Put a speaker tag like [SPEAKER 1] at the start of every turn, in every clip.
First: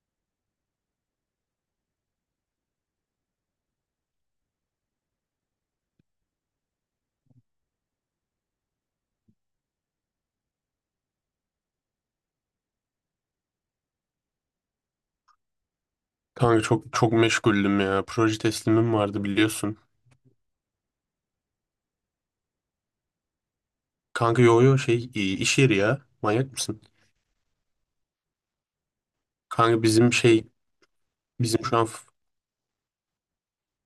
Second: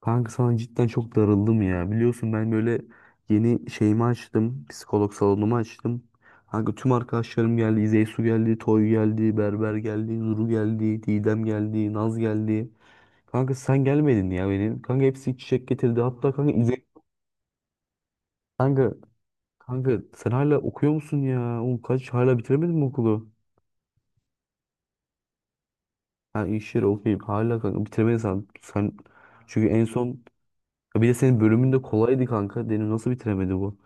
[SPEAKER 1] Kanka sana cidden çok darıldım ya. Biliyorsun ben böyle yeni şeyimi açtım. Psikolog salonumu açtım. Kanka tüm arkadaşlarım geldi. İzeysu geldi, Toy geldi, Berber geldi, Nuru geldi, Didem geldi, Naz geldi. Kanka sen gelmedin ya benim. Kanka hepsi çiçek getirdi. Hatta kanka
[SPEAKER 2] Kanka çok
[SPEAKER 1] İzey...
[SPEAKER 2] çok meşguldüm ya. Proje
[SPEAKER 1] Kanka,
[SPEAKER 2] teslimim vardı biliyorsun.
[SPEAKER 1] kanka, sen hala okuyor musun ya? Oğlum kaç hala bitiremedin mi okulu?
[SPEAKER 2] Kanka yo yo iş yeri ya.
[SPEAKER 1] Ha
[SPEAKER 2] Manyak
[SPEAKER 1] iş
[SPEAKER 2] mısın?
[SPEAKER 1] yeri okuyayım. Hala kanka bitiremedin sen. Sen çünkü
[SPEAKER 2] Kanka
[SPEAKER 1] en son...
[SPEAKER 2] bizim şey
[SPEAKER 1] Ya bir de senin
[SPEAKER 2] bizim
[SPEAKER 1] bölümün
[SPEAKER 2] şu
[SPEAKER 1] de
[SPEAKER 2] an f-
[SPEAKER 1] kolaydı kanka. Benim nasıl bitiremedi bu?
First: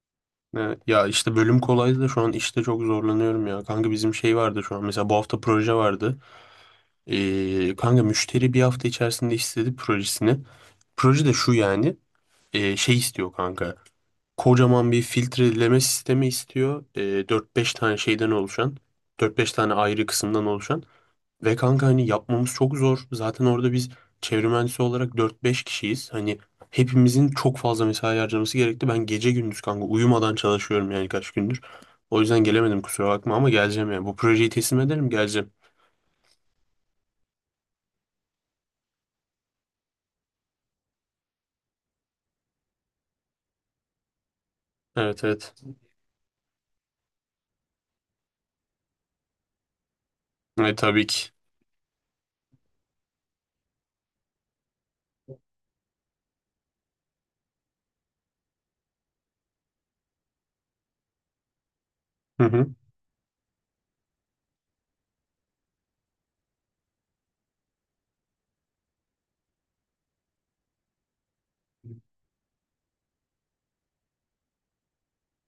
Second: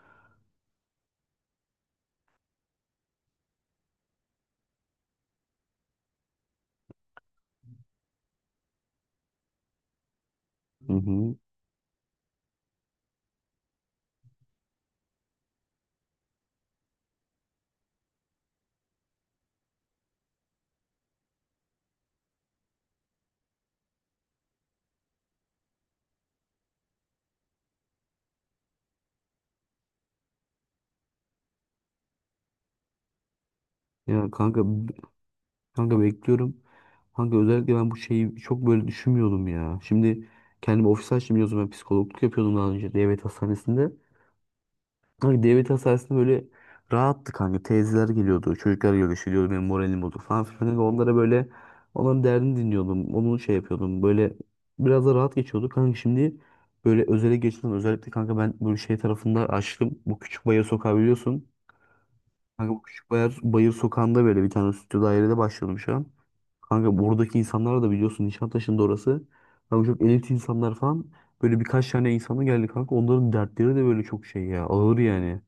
[SPEAKER 2] e, ya işte bölüm kolaydı da şu an işte çok zorlanıyorum ya. Kanka bizim şey vardı şu an mesela bu hafta proje vardı. Kanka müşteri bir hafta içerisinde istedi projesini.
[SPEAKER 1] Hı
[SPEAKER 2] Proje de
[SPEAKER 1] hı.
[SPEAKER 2] şu, yani şey istiyor kanka. Kocaman bir filtreleme sistemi istiyor. 4-5 tane şeyden oluşan. Dört beş tane ayrı kısımdan oluşan. Ve kanka hani yapmamız çok zor. Zaten orada biz çevre mühendisi olarak dört beş kişiyiz. Hani hepimizin çok fazla mesai harcaması gerekti. Ben gece gündüz kanka uyumadan çalışıyorum yani kaç gündür. O yüzden gelemedim, kusura bakma ama geleceğim yani. Bu
[SPEAKER 1] Ya
[SPEAKER 2] projeyi
[SPEAKER 1] kanka
[SPEAKER 2] teslim ederim, geleceğim.
[SPEAKER 1] bekliyorum. Kanka özellikle ben bu şeyi çok böyle düşünmüyordum ya. Şimdi kendimi ofis açtım, biliyorsun ben psikologluk yapıyordum daha önce devlet hastanesinde.
[SPEAKER 2] Evet,
[SPEAKER 1] Kanka
[SPEAKER 2] evet.
[SPEAKER 1] devlet hastanesinde böyle rahattı kanka. Teyzeler geliyordu, çocuklar görüşüyordu, benim moralim bozuk falan filan. Kanka
[SPEAKER 2] Tabii
[SPEAKER 1] onlara
[SPEAKER 2] ki.
[SPEAKER 1] böyle onların derdini dinliyordum. Onu şey yapıyordum. Böyle biraz da rahat geçiyordu. Kanka şimdi böyle özele geçtim. Özellikle kanka ben böyle şey tarafında açtım. Bu küçük bayır sokağı biliyorsun.
[SPEAKER 2] Hı hı.
[SPEAKER 1] Kanka bu küçük bayır, sokağında böyle bir tane stüdyo dairede başladım şu an. Kanka buradaki insanlar da biliyorsun, Nişantaşı'nda orası. Kanka çok elit insanlar falan. Böyle birkaç tane insana geldi kanka. Onların dertleri de böyle çok şey ya. Ağır yani.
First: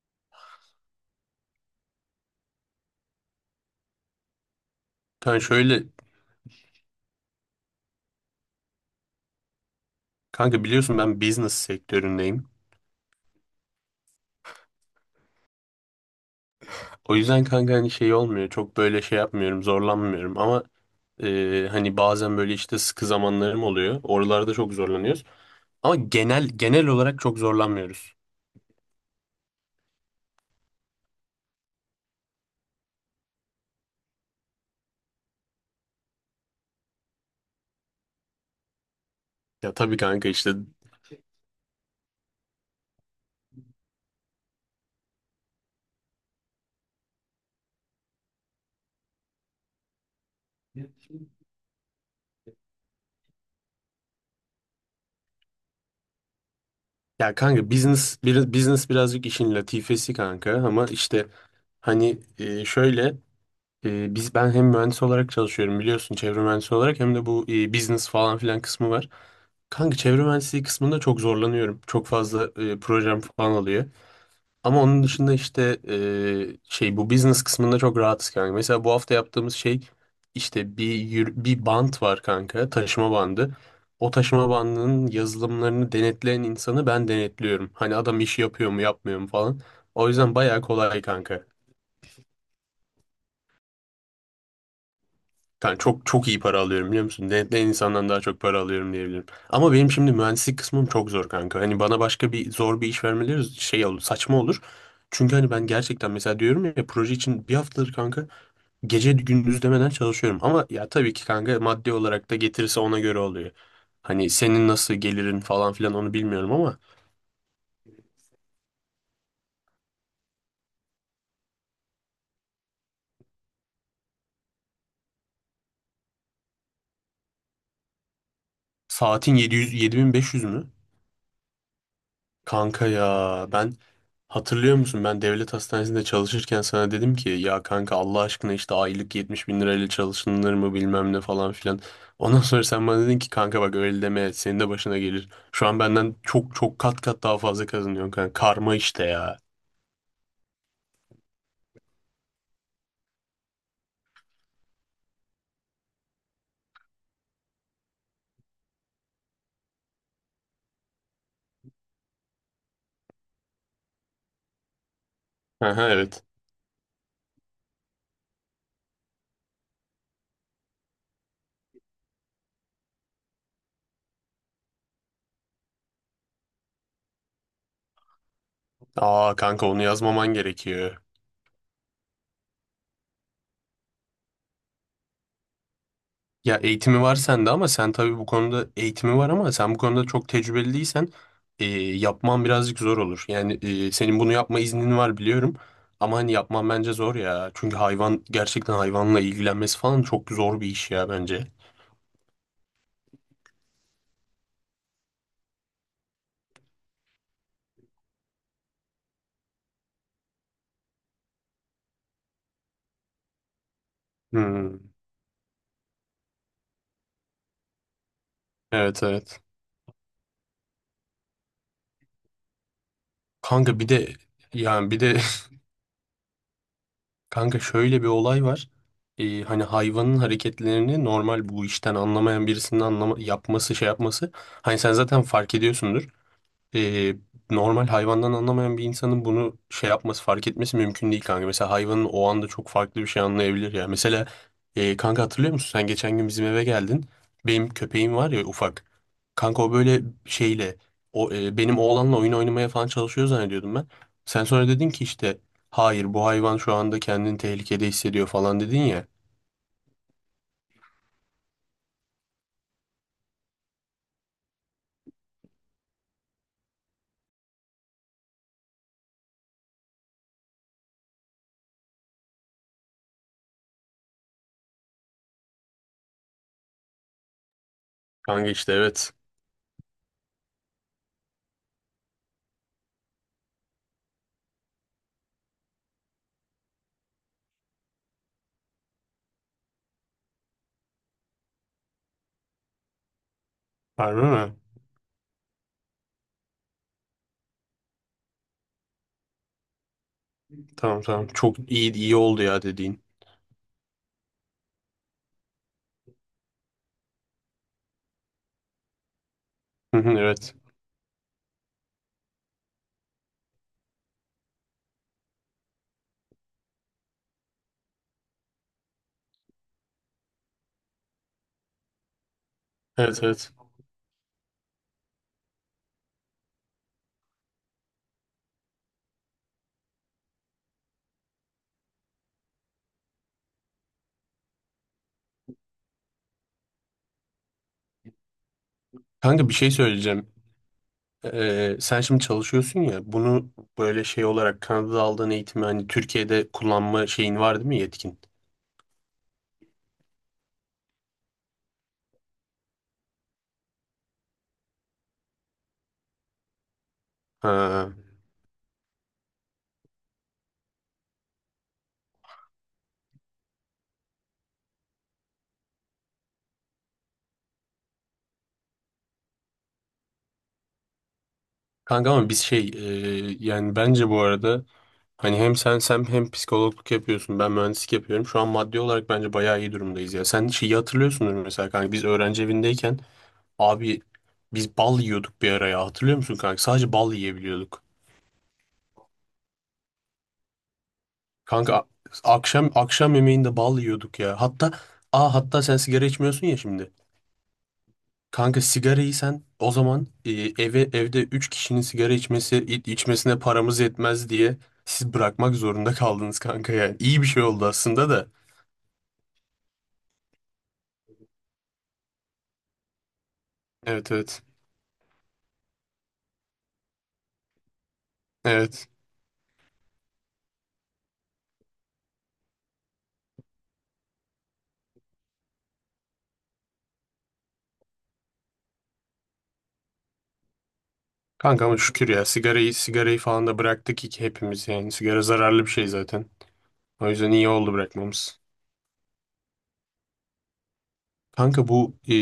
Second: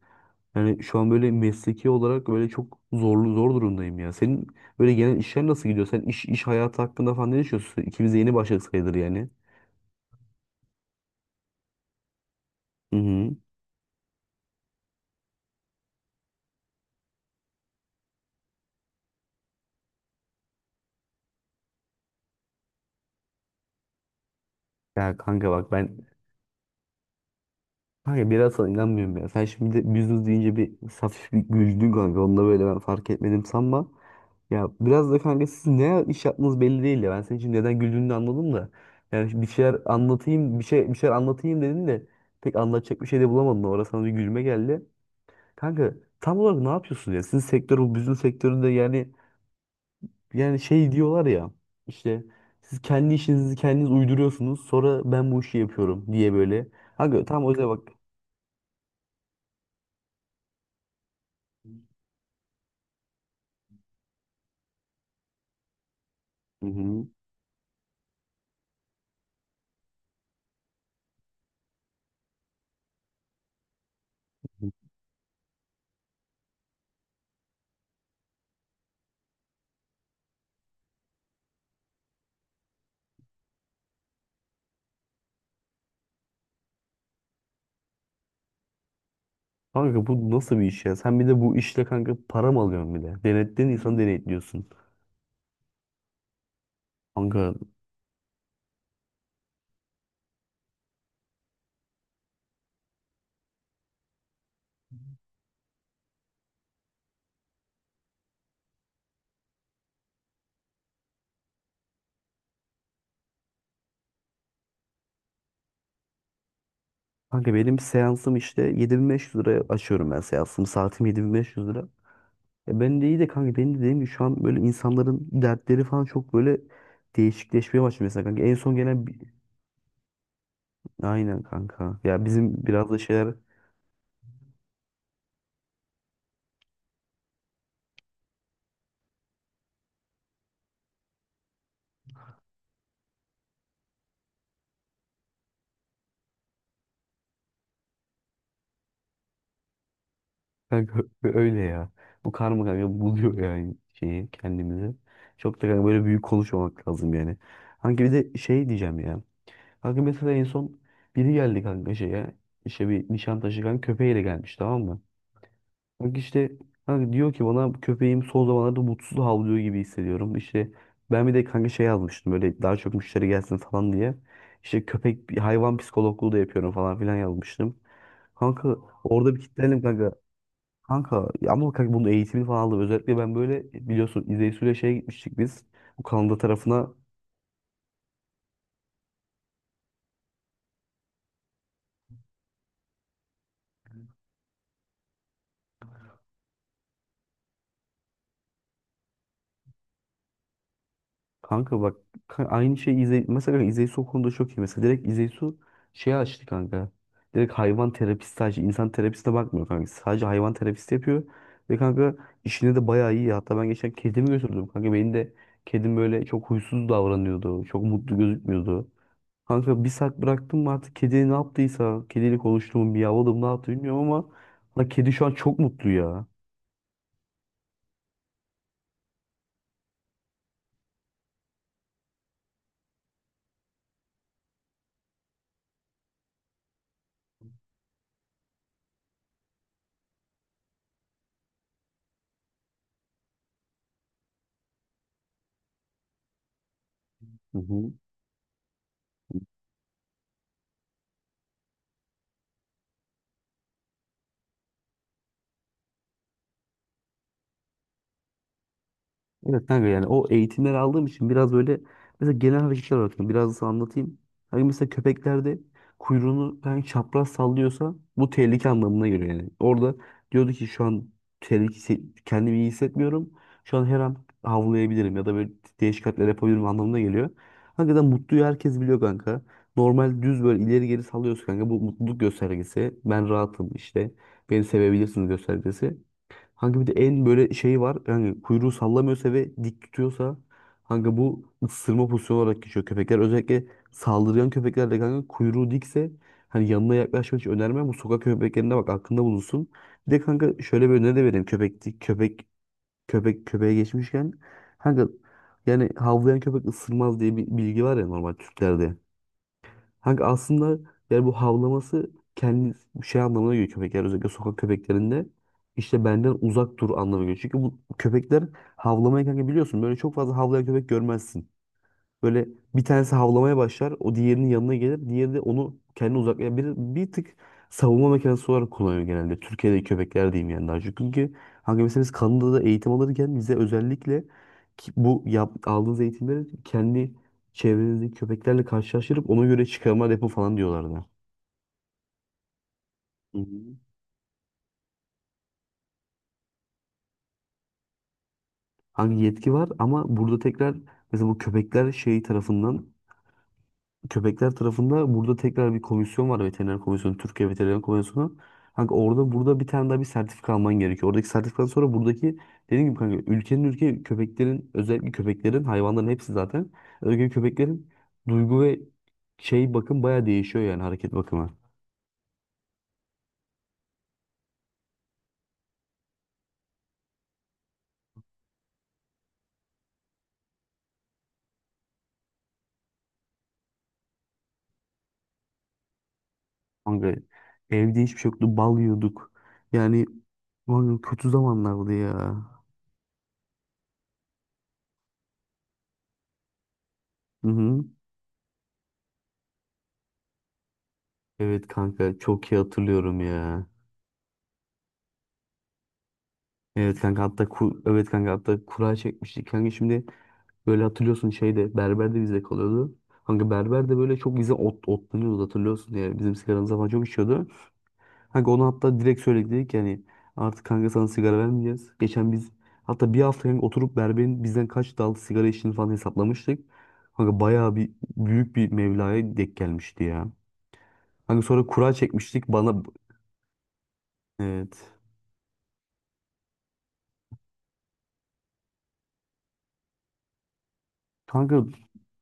[SPEAKER 1] Yani şu an böyle mesleki olarak böyle çok zorlu zor durumdayım ya. Senin böyle genel
[SPEAKER 2] Kanka
[SPEAKER 1] işler nasıl
[SPEAKER 2] şöyle,
[SPEAKER 1] gidiyor? Sen iş hayatı hakkında falan ne düşünüyorsun? İkimiz de yeni başladık sayılır yani.
[SPEAKER 2] kanka biliyorsun ben business sektöründeyim.
[SPEAKER 1] Hı hı.
[SPEAKER 2] O yüzden kanka hani şey olmuyor. Çok böyle şey yapmıyorum, zorlanmıyorum ama hani bazen böyle işte sıkı zamanlarım oluyor. Oralarda çok
[SPEAKER 1] Ya
[SPEAKER 2] zorlanıyoruz.
[SPEAKER 1] kanka bak ben.
[SPEAKER 2] Ama genel olarak çok zorlanmıyoruz.
[SPEAKER 1] Kanka biraz sana inanmıyorum ya. Sen şimdi de business deyince bir hafif bir güldün kanka. Onu da böyle ben fark etmedim sanma. Ya biraz da kanka siz ne iş yaptığınız belli değil ya. Ben senin için neden güldüğünü de anladım da. Yani şimdi bir
[SPEAKER 2] Ya
[SPEAKER 1] şeyler
[SPEAKER 2] tabii kanka işte,
[SPEAKER 1] anlatayım, bir şeyler anlatayım dedin de pek anlatacak bir şey de bulamadın. Orada sana bir gülme geldi. Kanka tam olarak ne yapıyorsun ya? Sizin sektör bu business sektöründe yani şey diyorlar ya. İşte siz kendi işinizi kendiniz uyduruyorsunuz. Sonra ben bu işi yapıyorum diye böyle. Kanka
[SPEAKER 2] ya
[SPEAKER 1] tam o yüzden
[SPEAKER 2] kanka
[SPEAKER 1] bak.
[SPEAKER 2] business birazcık işin latifesi kanka ama işte hani, şöyle, ben hem mühendis olarak çalışıyorum biliyorsun çevre
[SPEAKER 1] Hı
[SPEAKER 2] mühendisi olarak
[SPEAKER 1] hı.
[SPEAKER 2] hem de bu business falan filan kısmı var. Kanka çevre mühendisliği kısmında çok zorlanıyorum. Çok fazla projem falan alıyor. Ama onun dışında işte şey bu business kısmında çok rahatız kanka. Mesela bu hafta yaptığımız şey işte bir bant var kanka, taşıma bandı. O taşıma bandının yazılımlarını denetleyen insanı ben denetliyorum. Hani adam işi yapıyor mu, yapmıyor mu falan.
[SPEAKER 1] Kanka
[SPEAKER 2] O
[SPEAKER 1] bu
[SPEAKER 2] yüzden
[SPEAKER 1] nasıl
[SPEAKER 2] bayağı
[SPEAKER 1] bir iş ya?
[SPEAKER 2] kolay
[SPEAKER 1] Sen bir de
[SPEAKER 2] kanka.
[SPEAKER 1] bu işle kanka para mı alıyorsun bir de? Denetleyen insanı denetliyorsun.
[SPEAKER 2] Yani çok çok iyi para alıyorum biliyor musun?
[SPEAKER 1] Kanka,
[SPEAKER 2] Denetleyen insandan daha çok para alıyorum diyebilirim. Ama benim şimdi mühendislik kısmım çok zor kanka. Hani bana başka bir zor bir iş vermeleri şey olur, saçma olur. Çünkü hani ben gerçekten mesela diyorum ya, proje için bir haftadır kanka gece gündüz demeden çalışıyorum ama ya tabii ki kanka maddi olarak da getirirse ona göre oluyor. Hani senin nasıl gelirin falan filan onu bilmiyorum ama
[SPEAKER 1] kanka, benim seansım işte 7.500 liraya açıyorum ben seansımı. Saatim 7.500 lira. E ben de iyi de kanka, benim de dediğim gibi şu an böyle insanların dertleri falan çok böyle değişikleşmeye başladı mesela kanka. En son gelen bir...
[SPEAKER 2] saatin 700, 7500 mü?
[SPEAKER 1] Aynen kanka. Ya bizim
[SPEAKER 2] Kanka
[SPEAKER 1] biraz da şeyler
[SPEAKER 2] ya ben, hatırlıyor musun, ben devlet hastanesinde çalışırken sana dedim ki ya kanka Allah aşkına işte aylık 70 bin lirayla çalışılır mı bilmem ne falan filan. Ondan sonra sen bana dedin ki kanka bak, öyle deme, senin de başına gelir. Şu an benden çok çok kat kat daha fazla kazanıyorsun kanka. Karma işte ya.
[SPEAKER 1] kanka öyle ya. Bu karma kanka buluyor yani şeyi kendimizi. Çok da kanka böyle büyük konuşmamak lazım yani. Kanka bir de şey diyeceğim ya. Kanka mesela en son biri geldi kanka şeye. İşte bir Nişantaşı kanka köpeğiyle gelmiş, tamam mı?
[SPEAKER 2] Aha,
[SPEAKER 1] Kanka
[SPEAKER 2] evet.
[SPEAKER 1] işte kanka diyor ki bana, köpeğim son zamanlarda mutsuz havlıyor gibi hissediyorum. İşte ben bir de kanka şey yazmıştım böyle daha çok müşteri gelsin falan diye. İşte köpek hayvan psikologluğu da yapıyorum falan filan yazmıştım. Kanka orada
[SPEAKER 2] Aa
[SPEAKER 1] bir
[SPEAKER 2] kanka
[SPEAKER 1] kitlendim
[SPEAKER 2] onu
[SPEAKER 1] kanka.
[SPEAKER 2] yazmaman gerekiyor.
[SPEAKER 1] Kanka ya ama kanka bunun eğitimini falan aldım. Özellikle ben böyle biliyorsun İzeysu'yla şeye gitmiştik biz. Bu Kanada
[SPEAKER 2] Ya
[SPEAKER 1] tarafına.
[SPEAKER 2] eğitimi var sende ama sen tabii bu konuda eğitimi var ama sen bu konuda çok tecrübeli değilsen e, yapman birazcık zor olur. Yani senin bunu yapma iznin var biliyorum ama hani yapman bence zor ya. Çünkü hayvan gerçekten hayvanla ilgilenmesi falan çok zor bir iş ya bence.
[SPEAKER 1] Kanka bak aynı şey, İzey mesela, İzeysu o konuda çok iyi. Mesela direkt İzeysu şey açtı kanka. Direkt hayvan terapisti, sadece insan terapistine bakmıyor kanka. Sadece hayvan terapisti yapıyor. Ve kanka işine de bayağı iyi. Hatta ben geçen kedimi götürdüm.
[SPEAKER 2] Hmm,
[SPEAKER 1] Kanka benim de kedim böyle çok huysuz davranıyordu. Çok mutlu gözükmüyordu.
[SPEAKER 2] evet, evet.
[SPEAKER 1] Kanka bir saat bıraktım mı artık kedi ne yaptıysa. Kediyle konuştum, miyavladım, ne yaptı
[SPEAKER 2] Kanka bir
[SPEAKER 1] bilmiyorum
[SPEAKER 2] de,
[SPEAKER 1] ama lan
[SPEAKER 2] yani bir
[SPEAKER 1] kedi
[SPEAKER 2] de
[SPEAKER 1] şu an çok mutlu ya.
[SPEAKER 2] Kanka şöyle bir olay var. Hani hayvanın hareketlerini normal bu işten anlamayan birisinin yapması şey yapması. Hani sen zaten fark ediyorsundur, e, normal hayvandan anlamayan bir insanın bunu şey yapması, fark etmesi mümkün değil kanka. Mesela hayvanın o anda çok farklı bir şey anlayabilir ya. Mesela kanka hatırlıyor musun? Sen geçen gün bizim eve geldin.
[SPEAKER 1] Hı
[SPEAKER 2] Benim
[SPEAKER 1] hı.
[SPEAKER 2] köpeğim var ya, ufak. Kanka o böyle şeyle, o, benim oğlanla oyun oynamaya falan çalışıyor zannediyordum ben. Sen sonra dedin ki işte hayır, bu hayvan şu anda kendini tehlikede hissediyor falan dedin ya.
[SPEAKER 1] Evet kanka, yani o eğitimleri aldığım için biraz böyle mesela genel hareketler olarak biraz nasıl anlatayım. Hani mesela köpeklerde kuyruğunu ben çapraz sallıyorsa bu tehlike anlamına geliyor yani. Orada diyordu ki şu an tehlike, kendimi iyi hissetmiyorum. Şu an her an havlayabilirim ya da böyle değişik hareketler yapabilirim anlamına geliyor. Hakikaten mutluyu
[SPEAKER 2] Kanka işte
[SPEAKER 1] herkes biliyor
[SPEAKER 2] evet.
[SPEAKER 1] kanka. Normal düz böyle ileri geri sallıyorsa kanka bu mutluluk göstergesi. Ben rahatım işte. Beni sevebilirsiniz göstergesi. Hangi bir de en böyle şey var. Yani kuyruğu sallamıyorsa ve dik tutuyorsa hangi bu ısırma pozisyonu olarak geçiyor köpekler. Özellikle
[SPEAKER 2] Harbi
[SPEAKER 1] saldırgan
[SPEAKER 2] mi?
[SPEAKER 1] köpeklerde kanka kuyruğu dikse hani yanına yaklaşmak hiç önermem. Bu sokak köpeklerine bak, aklında bulunsun. Bir de kanka şöyle bir
[SPEAKER 2] Tamam,
[SPEAKER 1] öneri de
[SPEAKER 2] tamam.
[SPEAKER 1] vereyim.
[SPEAKER 2] Çok
[SPEAKER 1] Köpek
[SPEAKER 2] iyi
[SPEAKER 1] dik-
[SPEAKER 2] iyi oldu
[SPEAKER 1] köpek
[SPEAKER 2] ya dediğin.
[SPEAKER 1] köpeğe geçmişken kanka yani havlayan köpek ısırmaz diye bir bilgi var ya normal Türklerde.
[SPEAKER 2] Hı hı,
[SPEAKER 1] Kanka
[SPEAKER 2] evet.
[SPEAKER 1] aslında yani bu havlaması kendi şey anlamına geliyor, köpekler özellikle sokak köpeklerinde işte benden uzak dur anlamına geliyor. Çünkü bu köpekler havlamayı kanka biliyorsun böyle çok fazla havlayan köpek görmezsin. Böyle bir tanesi
[SPEAKER 2] Evet, evet.
[SPEAKER 1] havlamaya başlar. O diğerinin yanına gelir. Diğeri de onu kendine uzaklayar. Bir, tık savunma mekanizması olarak kullanıyor genelde. Türkiye'deki köpekler diyeyim yani daha çok. Çünkü hangi mesela biz Kanada'da eğitim alırken bize özellikle ki bu yap, aldığınız eğitimleri kendi çevrenizdeki köpeklerle karşılaştırıp ona
[SPEAKER 2] Kanka bir
[SPEAKER 1] göre
[SPEAKER 2] şey
[SPEAKER 1] çıkarma depo
[SPEAKER 2] söyleyeceğim.
[SPEAKER 1] falan diyorlardı.
[SPEAKER 2] Sen şimdi çalışıyorsun ya,
[SPEAKER 1] Hı
[SPEAKER 2] bunu
[SPEAKER 1] hı.
[SPEAKER 2] böyle şey olarak Kanada'da aldığın eğitimi hani Türkiye'de kullanma şeyin var değil mi, yetkin?
[SPEAKER 1] Hangi yetki var ama burada tekrar mesela bu köpekler şey tarafından, köpekler tarafında burada tekrar bir komisyon var, veteriner komisyonu, Türkiye Veteriner
[SPEAKER 2] Ha.
[SPEAKER 1] Komisyonu. Kanka orada, burada bir tane daha bir sertifika alman gerekiyor. Oradaki sertifikadan sonra buradaki dediğim gibi kanka ülkenin köpeklerin, özellikle köpeklerin, hayvanların hepsi zaten özellikle köpeklerin duygu ve şey bakım baya değişiyor yani hareket bakımı.
[SPEAKER 2] Kanka ama biz şey, yani bence bu arada hani hem sen hem psikologluk yapıyorsun. Ben mühendislik yapıyorum. Şu an maddi olarak bence bayağı iyi durumdayız ya. Sen şeyi hatırlıyorsundur mesela kanka. Biz öğrenci evindeyken abi bal yiyorduk bir araya. Hatırlıyor musun kanka? Sadece
[SPEAKER 1] Kanka
[SPEAKER 2] bal yiyebiliyorduk.
[SPEAKER 1] evde hiçbir şey yoktu, bal yiyorduk. Yani kanka kötü
[SPEAKER 2] Kanka
[SPEAKER 1] zamanlardı ya.
[SPEAKER 2] akşam, akşam yemeğinde bal yiyorduk ya. Hatta aa hatta sen sigara içmiyorsun ya şimdi.
[SPEAKER 1] Hı hı.
[SPEAKER 2] Kanka sigarayı sen o zaman, evde 3
[SPEAKER 1] Evet
[SPEAKER 2] kişinin sigara
[SPEAKER 1] kanka çok iyi
[SPEAKER 2] içmesi,
[SPEAKER 1] hatırlıyorum
[SPEAKER 2] içmesine
[SPEAKER 1] ya.
[SPEAKER 2] paramız yetmez diye siz bırakmak zorunda kaldınız kanka yani.
[SPEAKER 1] Evet kanka
[SPEAKER 2] İyi bir şey
[SPEAKER 1] hatta
[SPEAKER 2] oldu
[SPEAKER 1] evet
[SPEAKER 2] aslında da.
[SPEAKER 1] kanka hatta kura çekmiştik kanka, şimdi böyle hatırlıyorsun şeyde, berber de bizde kalıyordu. Kanka berber de
[SPEAKER 2] Evet,
[SPEAKER 1] böyle çok
[SPEAKER 2] evet.
[SPEAKER 1] bize otlanıyordu, hatırlıyorsun ya bizim sigaramıza falan çok içiyordu. Kanka onu
[SPEAKER 2] Evet.
[SPEAKER 1] hatta direkt söyledik, dedik ki yani artık kanka sana sigara vermeyeceğiz. Geçen biz hatta bir hafta kanka oturup berberin bizden kaç dal sigara içtiğini falan hesaplamıştık. Kanka bayağı bir büyük bir mevlaya denk gelmişti ya. Kanka
[SPEAKER 2] Kanka
[SPEAKER 1] sonra
[SPEAKER 2] ama
[SPEAKER 1] kura
[SPEAKER 2] şükür ya,
[SPEAKER 1] çekmiştik
[SPEAKER 2] sigarayı
[SPEAKER 1] bana,
[SPEAKER 2] sigarayı falan da bıraktık ki hepimiz,
[SPEAKER 1] evet.
[SPEAKER 2] yani sigara zararlı bir şey zaten. O yüzden iyi oldu bırakmamız.
[SPEAKER 1] Kanka.
[SPEAKER 2] Kanka bu,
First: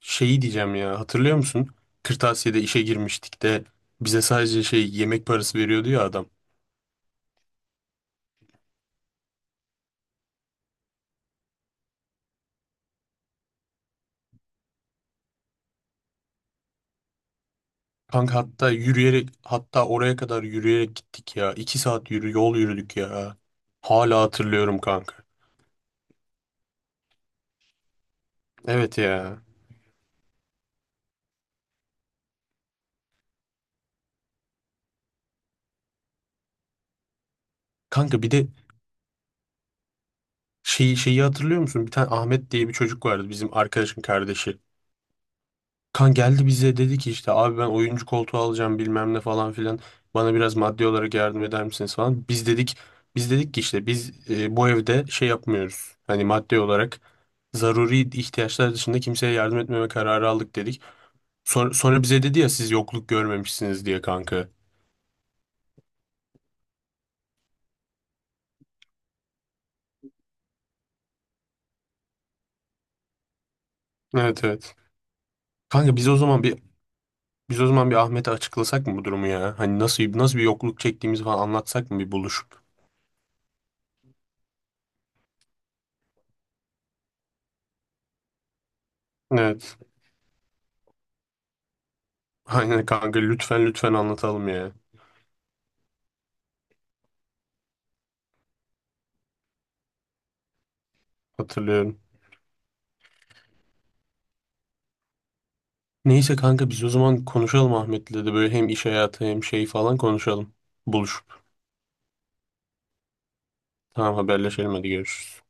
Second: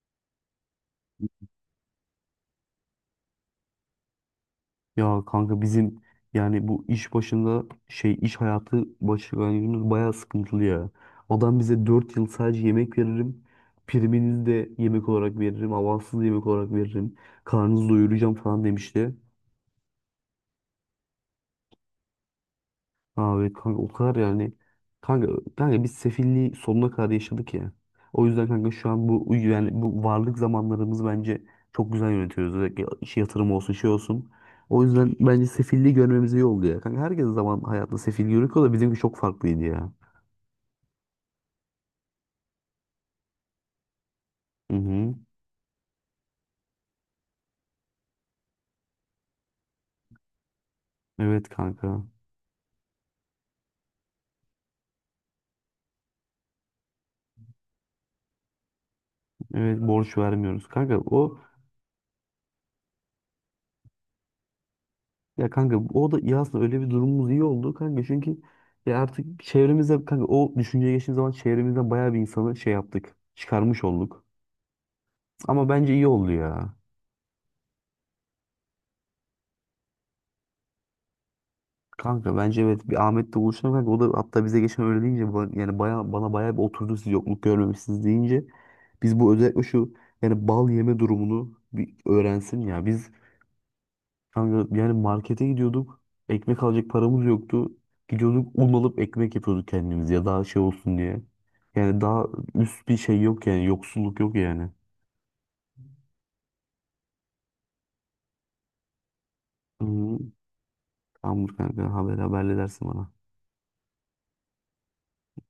[SPEAKER 2] şeyi diyeceğim ya, hatırlıyor musun? Kırtasiye'de işe girmiştik de bize sadece şey
[SPEAKER 1] Ya
[SPEAKER 2] yemek parası
[SPEAKER 1] kanka
[SPEAKER 2] veriyordu
[SPEAKER 1] bizim
[SPEAKER 2] ya adam.
[SPEAKER 1] yani bu iş başında şey, iş hayatı başlangıcımız bayağı sıkıntılı ya. Adam bize 4 yıl sadece yemek veririm. Priminizi de yemek olarak veririm. Avanssız yemek olarak veririm. Karnınızı doyuracağım
[SPEAKER 2] Kanka
[SPEAKER 1] falan
[SPEAKER 2] hatta,
[SPEAKER 1] demişti.
[SPEAKER 2] yürüyerek hatta oraya kadar yürüyerek gittik ya. İki saat yol yürüdük ya.
[SPEAKER 1] Abi kanka o kadar
[SPEAKER 2] Hala
[SPEAKER 1] yani
[SPEAKER 2] hatırlıyorum kanka.
[SPEAKER 1] kanka kanka biz sefilliği sonuna kadar yaşadık ya. O yüzden kanka şu
[SPEAKER 2] Evet
[SPEAKER 1] an bu
[SPEAKER 2] ya.
[SPEAKER 1] yani bu varlık zamanlarımız bence çok güzel yönetiyoruz. Özellikle iş yatırım olsun, şey olsun. O yüzden bence sefilliği görmemiz iyi oldu ya. Kanka herkes zaman hayatta
[SPEAKER 2] Kanka
[SPEAKER 1] sefil
[SPEAKER 2] bir de
[SPEAKER 1] görüyor da bizimki çok farklıydı ya.
[SPEAKER 2] şeyi hatırlıyor musun? Bir tane Ahmet diye bir çocuk vardı, bizim arkadaşın kardeşi.
[SPEAKER 1] Hı hı.
[SPEAKER 2] Kan geldi bize dedi ki işte abi ben oyuncu koltuğu alacağım bilmem ne falan filan. Bana biraz maddi olarak yardım
[SPEAKER 1] Evet
[SPEAKER 2] eder misiniz
[SPEAKER 1] kanka.
[SPEAKER 2] falan? Biz dedik ki işte biz, bu evde şey yapmıyoruz. Hani maddi olarak zaruri ihtiyaçlar dışında kimseye yardım
[SPEAKER 1] Evet
[SPEAKER 2] etmeme
[SPEAKER 1] borç
[SPEAKER 2] kararı aldık
[SPEAKER 1] vermiyoruz.
[SPEAKER 2] dedik.
[SPEAKER 1] Kanka o.
[SPEAKER 2] Sonra bize dedi ya siz yokluk görmemişsiniz diye kanka.
[SPEAKER 1] Ya kanka o da iyi aslında, öyle bir durumumuz iyi oldu kanka çünkü ya artık çevremizde kanka o düşünceye geçtiğim zaman çevremizden bayağı bir insanı şey yaptık, çıkarmış olduk.
[SPEAKER 2] Evet, evet.
[SPEAKER 1] Ama bence
[SPEAKER 2] Kanka
[SPEAKER 1] iyi oldu ya.
[SPEAKER 2] biz o zaman bir Ahmet'e açıklasak mı bu durumu ya? Hani nasıl bir yokluk çektiğimizi falan anlatsak mı bir
[SPEAKER 1] Kanka
[SPEAKER 2] buluşup?
[SPEAKER 1] bence evet bir Ahmet'le buluşalım kanka, o da hatta bize geçen öyle deyince yani baya, bana bayağı bir oturdu siz yokluk görmemişsiniz deyince. Biz bu özellikle
[SPEAKER 2] Evet.
[SPEAKER 1] şu yani bal yeme durumunu bir öğrensin ya.
[SPEAKER 2] Aynen
[SPEAKER 1] Biz.
[SPEAKER 2] kanka lütfen, lütfen anlatalım ya.
[SPEAKER 1] Kanka yani markete gidiyorduk. Ekmek alacak paramız yoktu. Gidiyorduk un alıp ekmek yapıyorduk kendimiz ya daha şey olsun diye.
[SPEAKER 2] Hatırlıyorum.
[SPEAKER 1] Yani daha üst bir şey yok yani, yoksulluk yok yani.
[SPEAKER 2] Neyse kanka biz o zaman konuşalım Ahmet'le de böyle hem iş hayatı hem şey falan
[SPEAKER 1] Hı,
[SPEAKER 2] konuşalım. Buluşup.
[SPEAKER 1] tamamdır kanka, haberle dersin bana.
[SPEAKER 2] Tamam, haberleşelim, hadi görüşürüz.